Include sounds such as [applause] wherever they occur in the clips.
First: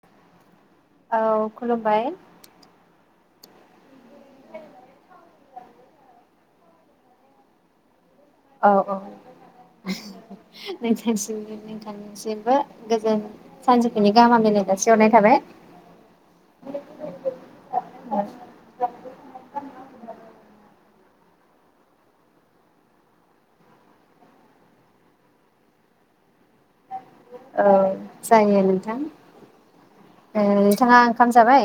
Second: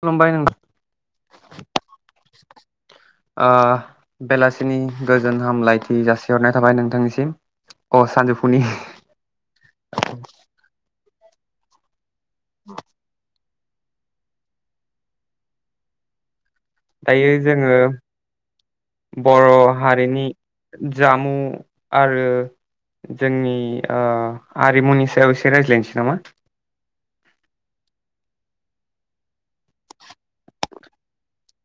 खुलुमबाय नों औ खुलुमबाय ओ बेलासिनि गोजोन हामलायथि जासिहरनाय थाबाय नोंथांनिसिम अ सानजौफुनि औ औ नोंथांनिसिमबो नोंथांनि सिमबो गोजोन सानजौफुनि गाहाम हामलायनाय जासिहरनाय थाबाय दायो जोङो बर' हारिनि जामु आरो जोंनि ओ आरिमुनि सायाव एसे रायज्लायनोसै नामा औ जायो नोंथां उम नोंथाङा ओंखाम जाबाय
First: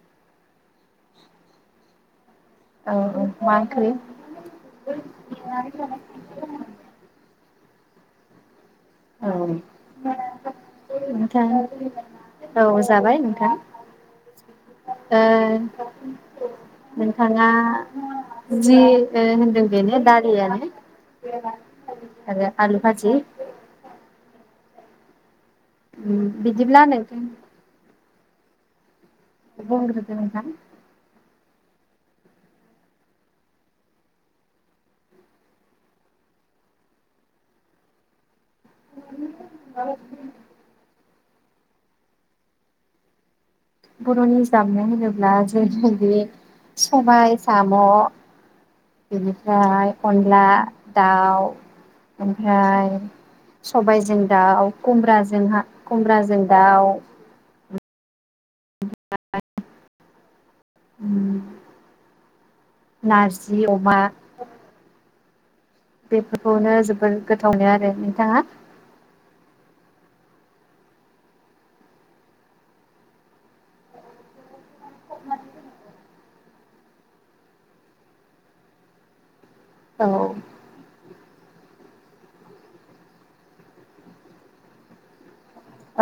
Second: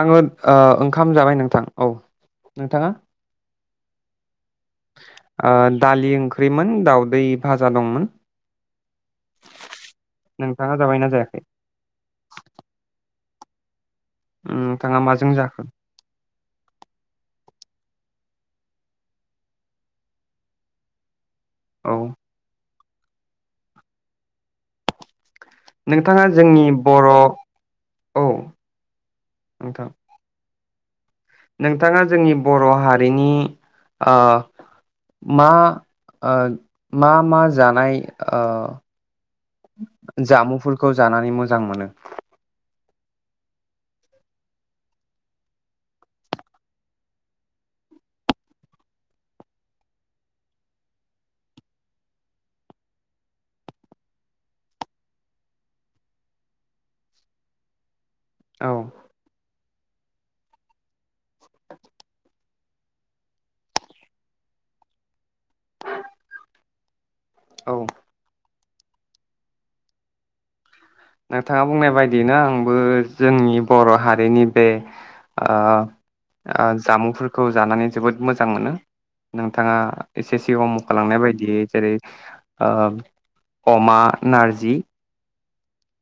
आङो ओ ओंखाम जाबाय नोंथां औ औ औ [unintelligible] [unintelligible] ओह दालि ओंख्रिमोन दाउदै भाजा दंमोन नोंथाङा जाबायना जायाखै [unintelligible] औ जाबाय [unintelligible] उम नोंथाङा माजों जाखो ओ नोंथाङा जि ओ होनदों बेनो दालियानो औ आरो आलु भाजि नोंथाङा उम जोंनि बिदिब्ला बर नोंथां औ नोंथां बुंग्रोदो नोंथां नोंथाङा जोंनि बर हारिनि ओह मा ओह मा मा जानाय अ जामुफोरखौ जानानै मोजां मोनो बरनि जामुं होनोब्ला जेरैबायदि सबाय साम बेनिफ्राय अनला दाउ ओमफ्राय सबायजों दाउ खुमब्राजोंहा खुमब्राजों दाउ औ उम नारजि अमा बेफोरखौनो जोबोद गोथावनो औ आरो नोंथाङा नोंथाङा बुंनाय बायदियैनो आंबो जोंनि बर हारिनि बे ओह ओह जामुंफोरखौ जानानै जोबोद मोजां मोनो नोंथाङा औ एसे सि [unintelligible] बायदियै जेरै अ अमा नारजि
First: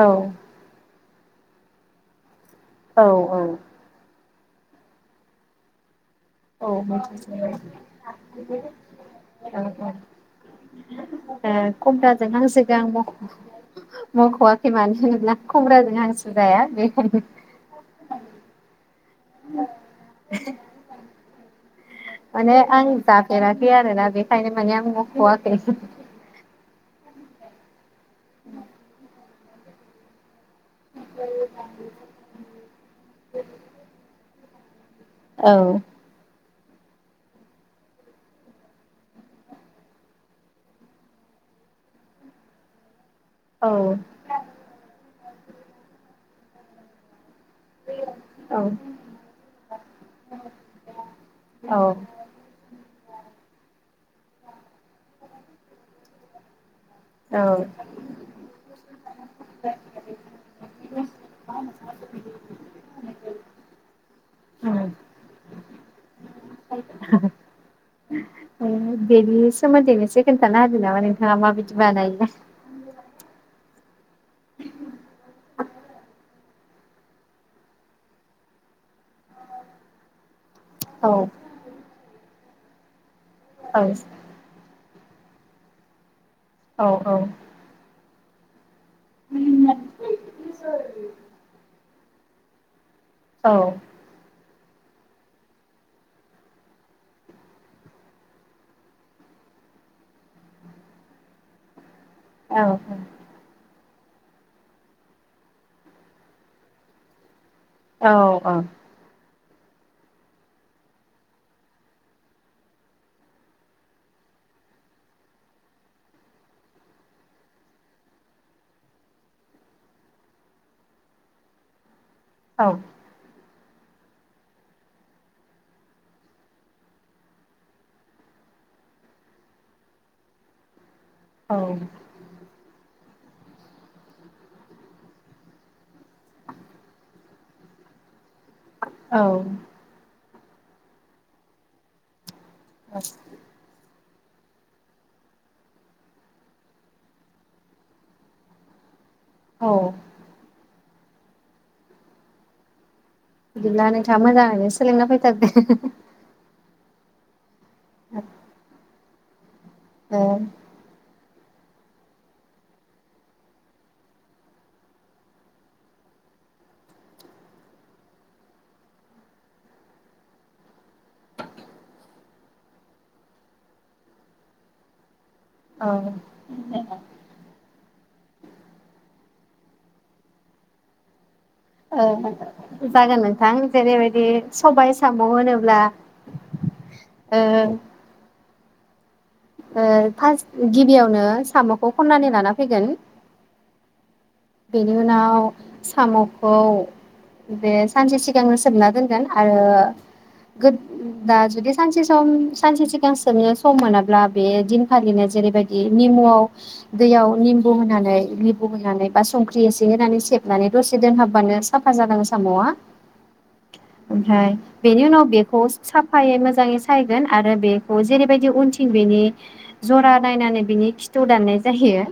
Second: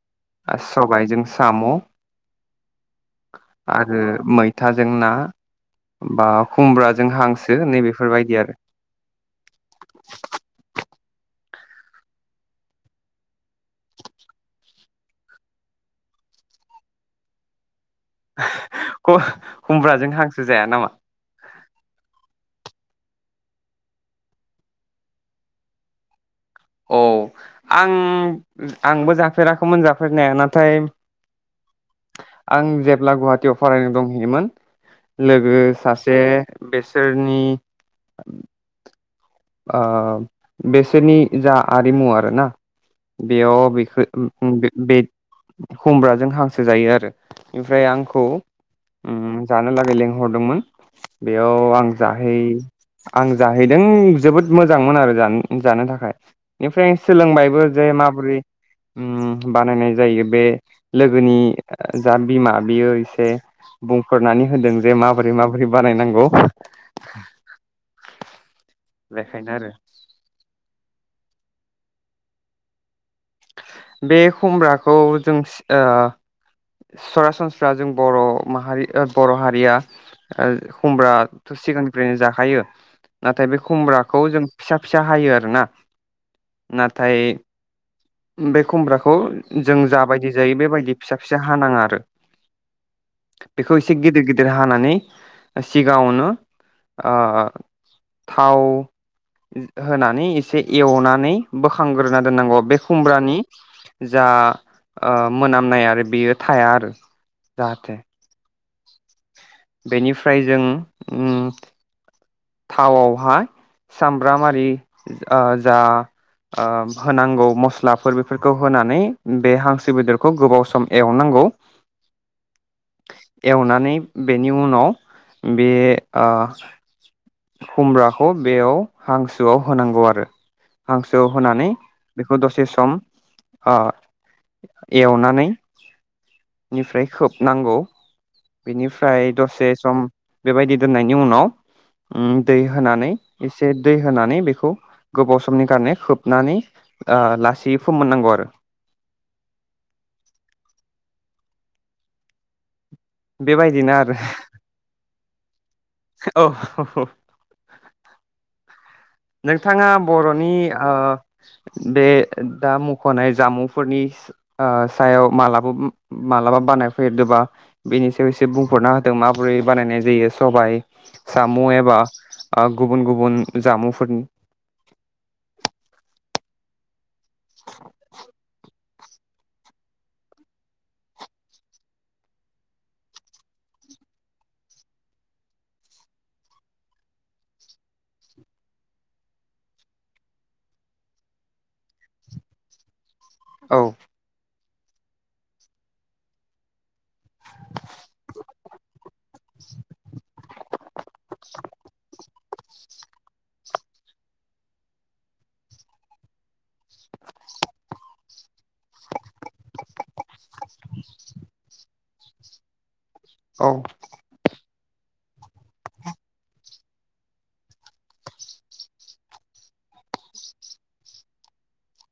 औ [unintelligible] लाइजों साम औ औ आरो मै मैथाजों ना बा औ खुमब्राजों मिथिजोबबाय हांसो नैबेफोरबायदि आरो औ औ खुमब्राजों हांसोखो आं मख-मखवाखै मानो होनोब्ला खमब्राजों हांसो जाया बेखायनो [unintelligible] खुमब्राजों हांसो जाया नामा माने आं जाफेराखै आरोना बेखायनो माने आं मखवाखै औ आं आंबो जाफेराखैमोन जाफेरनाया नाथाय आं जेब्ला गुवाहाटियाव फरायनो दंहैयोमोन औ लोगो सासे बेसोरनि ओ बेसोरनि जा आरिमु आरोना बेयाव औ बेखौ [unintelligible] बे खुमब्राजों हांसो जायो आरो ओमफ्राय आंखौ औ उम जानो लागै लेंंहरदोंमोन बेयाव आं जाहै आं जाहैदों जोबोद मोजांमोन आरो जानो थाखाय बेनिफ्राय औ सोलोंबायबो जे माबोरै ओम बानायनाय जायो बे लोगोनि जा बिमा बियो एसे बुंफोरनानै होदों उम जे माबोरै माबोरै बानायनांगौ नों बेनि बेखायनो आरो सोमोन्दैनो एसे खोन्थानो हो नामा नों दा मा बायदि बानायो बे खुमब्राखौ जों सरासनस्रा जों बर' माहारि बर' हारिया औ खुमब्राथ सिगांनिफ्रायनो जाखायो नाथाय बे औ खुमब्राखौ जों फिसा फिसा हायो आरोना औ नाथाय बे खमब्राखौ जों जाबायदि जायो बेबायदि फिसा फिसा हानाङा आरो औ बेखौ एसे गिदिर गिदिर देरहानानै सिगाङावनो ओ थाव होनानै एसे एवनानै बोखांग्रोना दोननांगौ औ बे खुमब्रानि जा ओ मोनामनाय आरो बेयो थाया आरो जाहाथे औ [inaudible] बेनिफ्राय जों ओम थावआवहा सामब्रामारि ओ जा ओ होनांगौ मस्लाफोर बेफोरखौ होनानै बे हांसो बेदरखौ गोबाव सम एवनांगौ औ एवनानै बेनि उनाव बे ओ खुमब्राखौ बेयाव हांसोआव होनांगौ आरो हांसो होनानै औ बेखौ दसे सम ओ एवनानै निफ्राय खोबनांगौ औ बिनिफ्राय दसे सम बेबायदि दोननायनि उनाव ओम दै होनानै एसे दै होनानै बेखौ गोबाव समनि खारने खोबनानै ओ लासैै फोमोननांगौ आरो औ बिदिब्ला बेबायदिनो आरो नोंथाङा मोजाङैनो सोलोंना फैथारदो [inaudible] औ [unintelligible] नोंथाङा ओ बर'नि ओ बे दा मुंखनाय जामुंफोरनि ओ सायाव मालाबा मालाबा बानायफेदोबा बेनि सायाव एसे बुंहरना होदों माबोरै बानायनाय जायो सबायाइ साम एबा गुबुन गुबुन जामुंफोर [unintelligible] औ [inaudible] ओ जागोन नोंथां जेरैबायदि सबाय साम होनोब्ला ओ ओ फार्स्ट गिबियावनो सामखौ खननानै लाना फैगोन औ। बेनि उनाव सामखौ बे सानसे सिगांनो सोबना दोनगोन आरो गो दा जुदि सानसे सम सानसे सिगां सोबनो सम मोनाब्ला बे दिन फालिनो जेरैबायदि निमुआव दैयाव निम्बु होनानै लिबु‌ होनानै बा संख्रि एसे होनानै सेबनानै दसे दोनहाबबानो साफा जालाङो सामआ औ ओमफ्राय बेनि उनाव बेखौ साफायै मोजाङै सायगोन आरो बेखौ जेरैबायदि उनथिं बेनि जरा नायनानै बिनि खिथु दाननाय जाहैयो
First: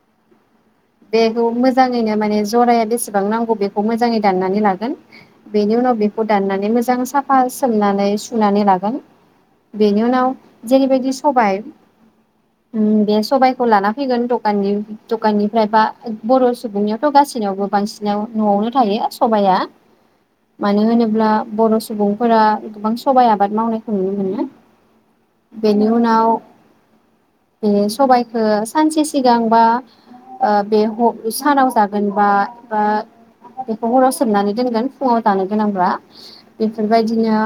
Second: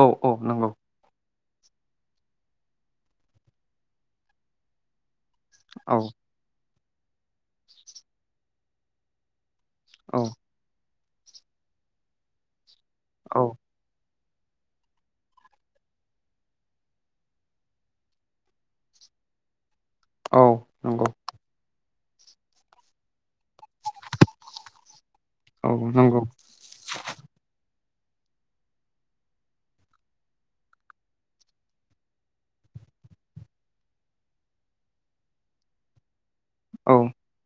औ औ नंगौ। बेखौ मोजाङैनो माने जराया बेसेबां नांगौ बेखौ मोजाङै दाननानै लागोन बेनि औ उनाव बेखौ दाननानै मोजां सिगां साफा सोमनानै सुनानै लागोन। बेनि औ उनाव जेरैबायदि सि सबाइ उम बे औ सबाइखौ लाना फैगोन दग काननि दकाननि ओमफ्रायबा बर सुबुंनियावथ गासैनियावबो बांसिनाव नआवनो थायो सबाइया औ मानो नंगौ होनोब्ला बर स सुबुंफोरा गोबां सबाइ आबाद मावनायखौ नुनो मोनो औ बेनि नंगौ उनाव बे स सबाइखो सानसे सिगां बा ओ बे ह सानाव जागोनबा बा बेखौ हराव सोमनानै दोनगोन फुङाव जानो गोनांब्ला औ बेफोरबायदिनो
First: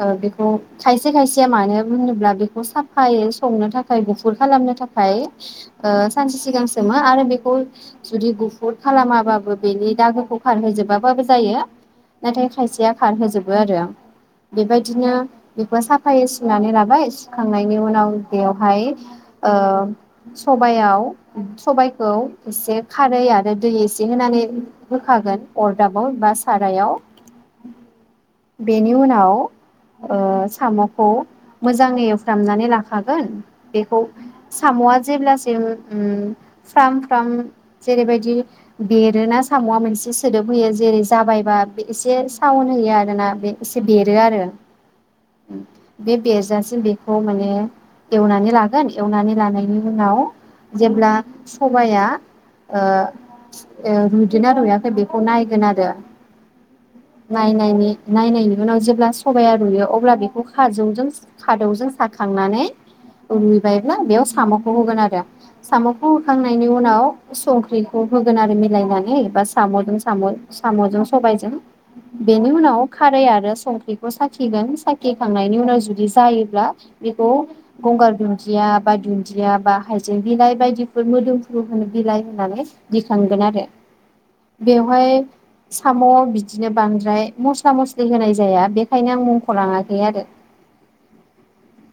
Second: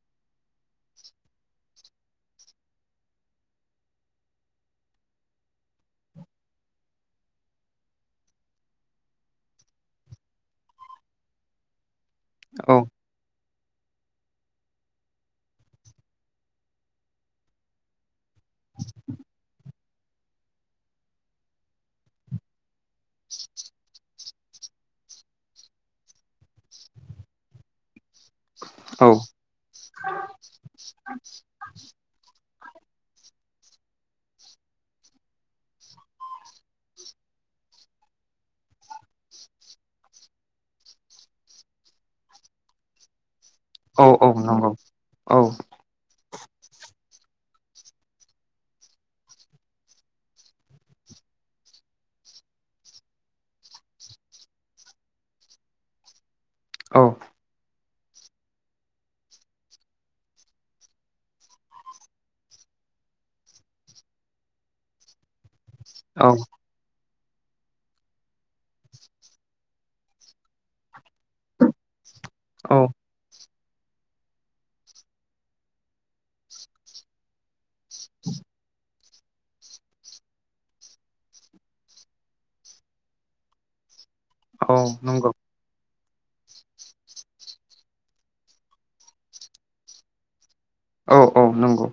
ओ बेखौ खायसे खायसेया मानो होनोब्ला बेखौ साफायै संनो थाखाय गुफुर खालामनो थाखाय ओ सानसे सि सिगां सोमो आरो बेखौ जुदि गुफुर खालामाबाबो बेनि दागोखौ खारहोजोबाबाबो जायो नाथाय औ खायसेया खारहोजोब बो आरो बेबायदिनो बेखौ साफायै सुनानै लाबाय सुखांनायनि उनाव बेवहाय ओ सबाइयाव सबाइखौ एसे खारै आरो दै एसे होनानै होखागोन अरदाबाव बा साराइयाव बेनि औ उनाव ओ सामखौ मोजाङै एवफ्रामनानै लाखागोन बेखौ सामआ जेब्लासिम उम फ्राम फ्राम जेरैबायदि बेरोना सामआ मोनसे सोदोब होयो जेरै जाबायबा एसे साउन होयो आरोना बे एसे औ बेरो औ आरो। नंगौ औ बे बेरजासिम बेखौ माने एवनानै लागोन एवनानै लानायनि उनाव जेब्ला सबाइआ ओ ओ रुयदोना रुयाखै बेखौ नायगोन आरो औ नायनायनि नायनायनि उनाव जेब्ला सबाया रुयो अब्ला बेखौ खाजौजों खादौजों साखांनानै रुयबायब्ला बेयाव सामखौ होगोन आरो। सामखौ औ होखांनायनि उनाव संख्रिखौ होगोन आरो मिलायनानै बा सामजों साम-सामजों सबाइजों बेनि उनाव औ खारै आरो संख्रिखौ साखिगोन साखिखांनायनि उनाव जुदि जायोब्ला बेखौ गंगार दुन्दिया बा दुन्दिया बा हाइजें बिलाइ बायदिफोर मोदोमफ्रु होनो बिलाइ होननानै दिखांगोन आरो औ बेवहाय नंगौ सामआव बिदिनो बांद्राय मस्ला मस्लि होनाय जाया बेखायनो आं मुंखलाङाखै आरो औ औ नंगौ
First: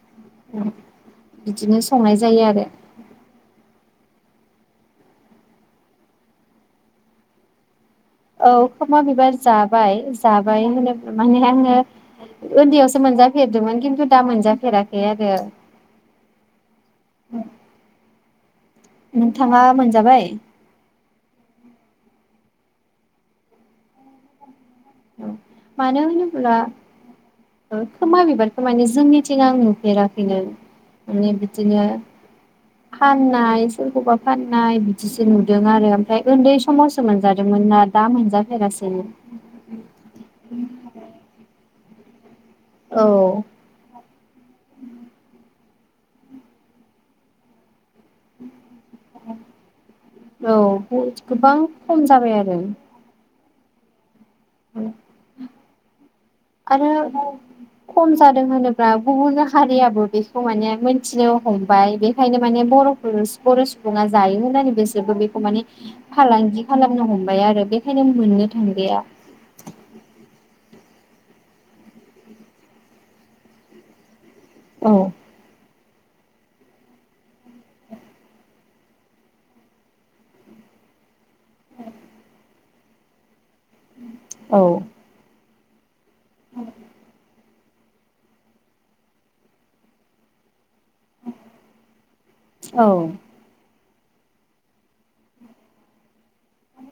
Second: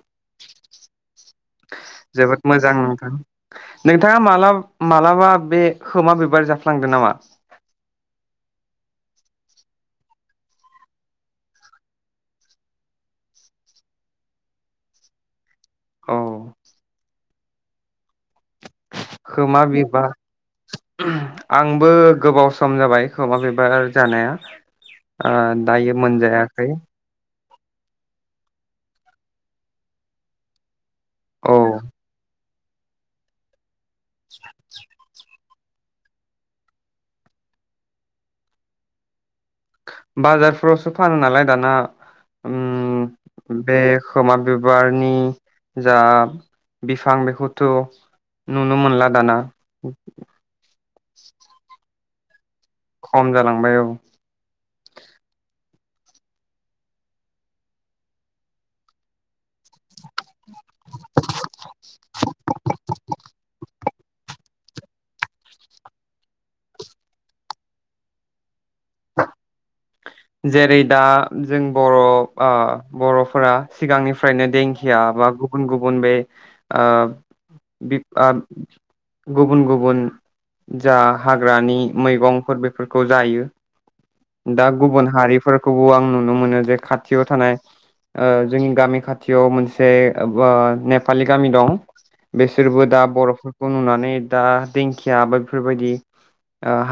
[unintelligible] बिदिनो संनाय जोबोद जायो आरो मोजां नोंथां नोंथाङा मालाब मालाबा बे खोमा बिबार जाफ्लांदों नामा औ खोमा बिबार जाबाय जाबाय होनोबा माने आङो ओन्दैयावसो मोनजाफेरदोंमोन खिन्थु दा मोनजाफेराखै आरो अ खोमा नोंथाङा मोनजाबाय बिबार ओम आंबो गोबाव खम जाबाय खोमा बिबार जानाया औ ओ दायो मोनजायाखै ओ खोमा बिबारखौ माने जोंनिथिं आं नुफेराखैनो माने औ बिदिनो फाननाय सोरखौबा फाननाय बिदिसो न दों आरो ओमफ्राय ओन्दै समावसो मोनजादोंमोन ना दा मोनजाफेरासैनो बाजारफ्रावसो फानो नालाय दाना औ उम बे खोमा बिबारनि जा बिफां बेखौथ नुनो मोनला दाना [unintelligible] औ गोबां खम जाबाय आरो खम जालांबाय औ औ आरो खम जादों होनोब्ला गुबुन हारियाबो बेखौ माने मोनथिनो हमबाय बेखायनो माने बरफोर बर सुबुङा जायो होननानै बिसोरबो बेखौ माने फालांगि खालामनो हमबाय आरो बेखायनो मोननो थांलिया जेरै दा जों बर ओ बरफोरा सिगांनिफ फ्रायनो औ देंखिया बा गुबुन गुबुन गुबुन बे ओ बि ओ गुबुन गुबुन जा हाग्रानि मैगंफोर बेफोरखौ जायो औ दा गुबुन हारिफोर खौबो आंनो नु नो मोनो जे खाथियाव थानाय ओ जोंनि गामि खाथियाव मोनसे ओ बा नेपालि गामि दं बिसोरबो औ दा बरफोरखौ नुनानै दा दिंखिया बा बेफोरबायदि ओ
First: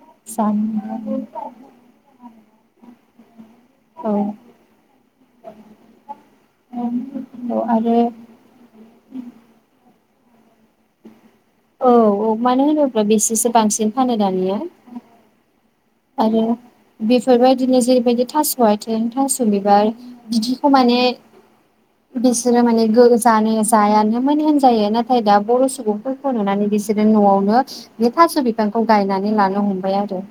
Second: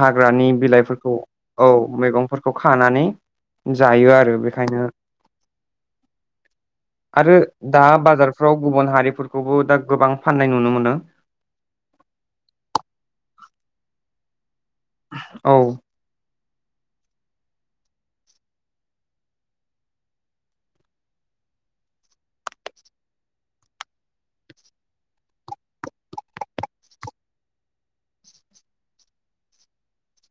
हाग्रानि बिलाइफोरखौ जानो औ मेगंफोरखौ खानानै जायो औ आरो बेखायनो आरो औ दा आरो बाजारफ्राव गुबुन हारिफोरखौबो दा गोबां फान औ औ मानो होनोब्ला बेसेसो बांसिन फानो दानिया औ आरो बेफोरबायदिनो जेरैबायदि थास आथिं थास बिबार बिदिखौ माने बिसोरो माने गो जानो माने जायानोमोन होनजायो नाथाय दा बर सुबुंफोरखौ नुनानै बिसोरो नआवनो बे थास बिफांखौ गायनानै लानो हमबाय आरो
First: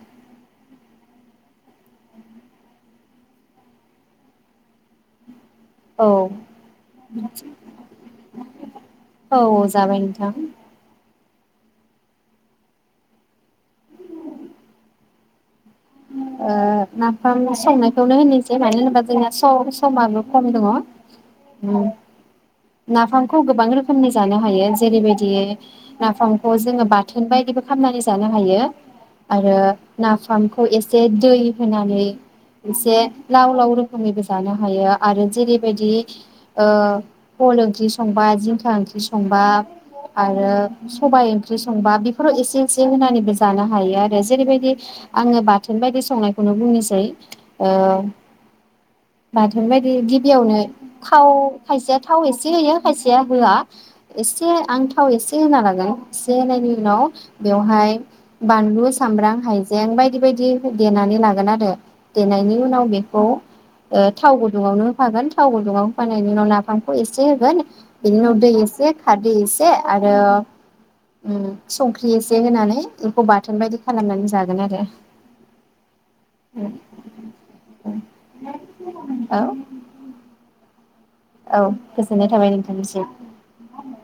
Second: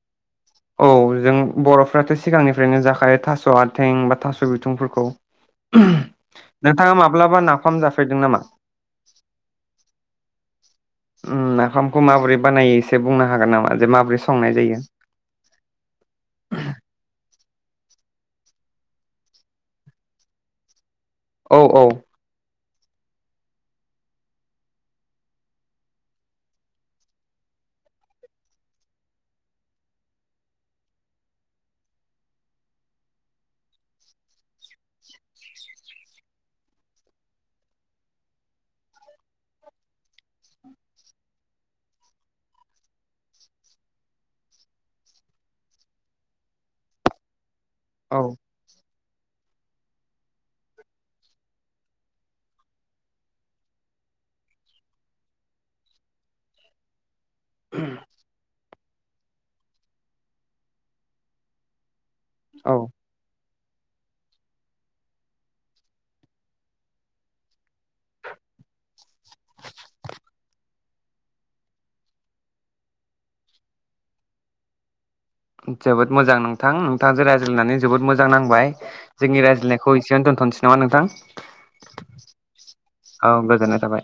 औ जों बरफ्राथ सिगांनिफ्रायनो जाखायो थास आथिं बा थास बिथंफोरखौ औ नाफाम जाफेरदों नामा औ जाबाय नोंथां ओम नाफामखौ माबोरै बानायो एसे बुंनो हागोन नामा जे माबोरै संनाय जायो ओम संनायखौनो होनोसै मानो होनोबा जोंना सम समाबो खम दङ औ औ नाफामखौ गोबां रोखोमनि जानो हायो जेरैबायदियै नाफामखौ जोङो बाथोन बायदिबो खालामामनानै जानो हायो आरो नाफामखौ एसे दै होनानै एसे लाव लाव रोखोमैबो जानो हायो आरो जेरैबायदि ओ फल ओंख्रि संबा जिंखा ओंख्रि संबा आरो सबाय ओंख्रि संबा बेफोराव एसे एसे होनानैबो जानो हायो आरो जेरैबायदि आङो बाथोन बायदि संनायखौनो बुंनोसै औ औ बाथोन बायदि गिबियावनो थाव खायसेया थाव एसे होयो खायसेया होआ एसे आं थाव एसे होना लागोन एसे होनायनि उनाव बेवहाय बानलु सामब्राम हाइजें हायजें बायदि बायदि देनानै लागोन आरो देनायनि औ उनाव बेखौ थाव गुदुङावनो होफागोन थाव गुदुङाव होफानायनि उनाव नाफामखौ एसे होगोन बेनि उनाव दै एसे खारदै एसे आरो ओ संख्रि एसे होनानै बेखौ बाथोन बायदि खालामनानै जागोन जागोन आरो जोबोद मोजां नोंथां नोंथांजों रायज्लायनानै जोबोद मोजां नांबाय औ जोंनि रायज्लायनायखौ एसेनो दोन्थनोसै नङा नोंथां औ गोजोननाय थाबाय नोंथांनिसिम औ गोजोननाय थाबाय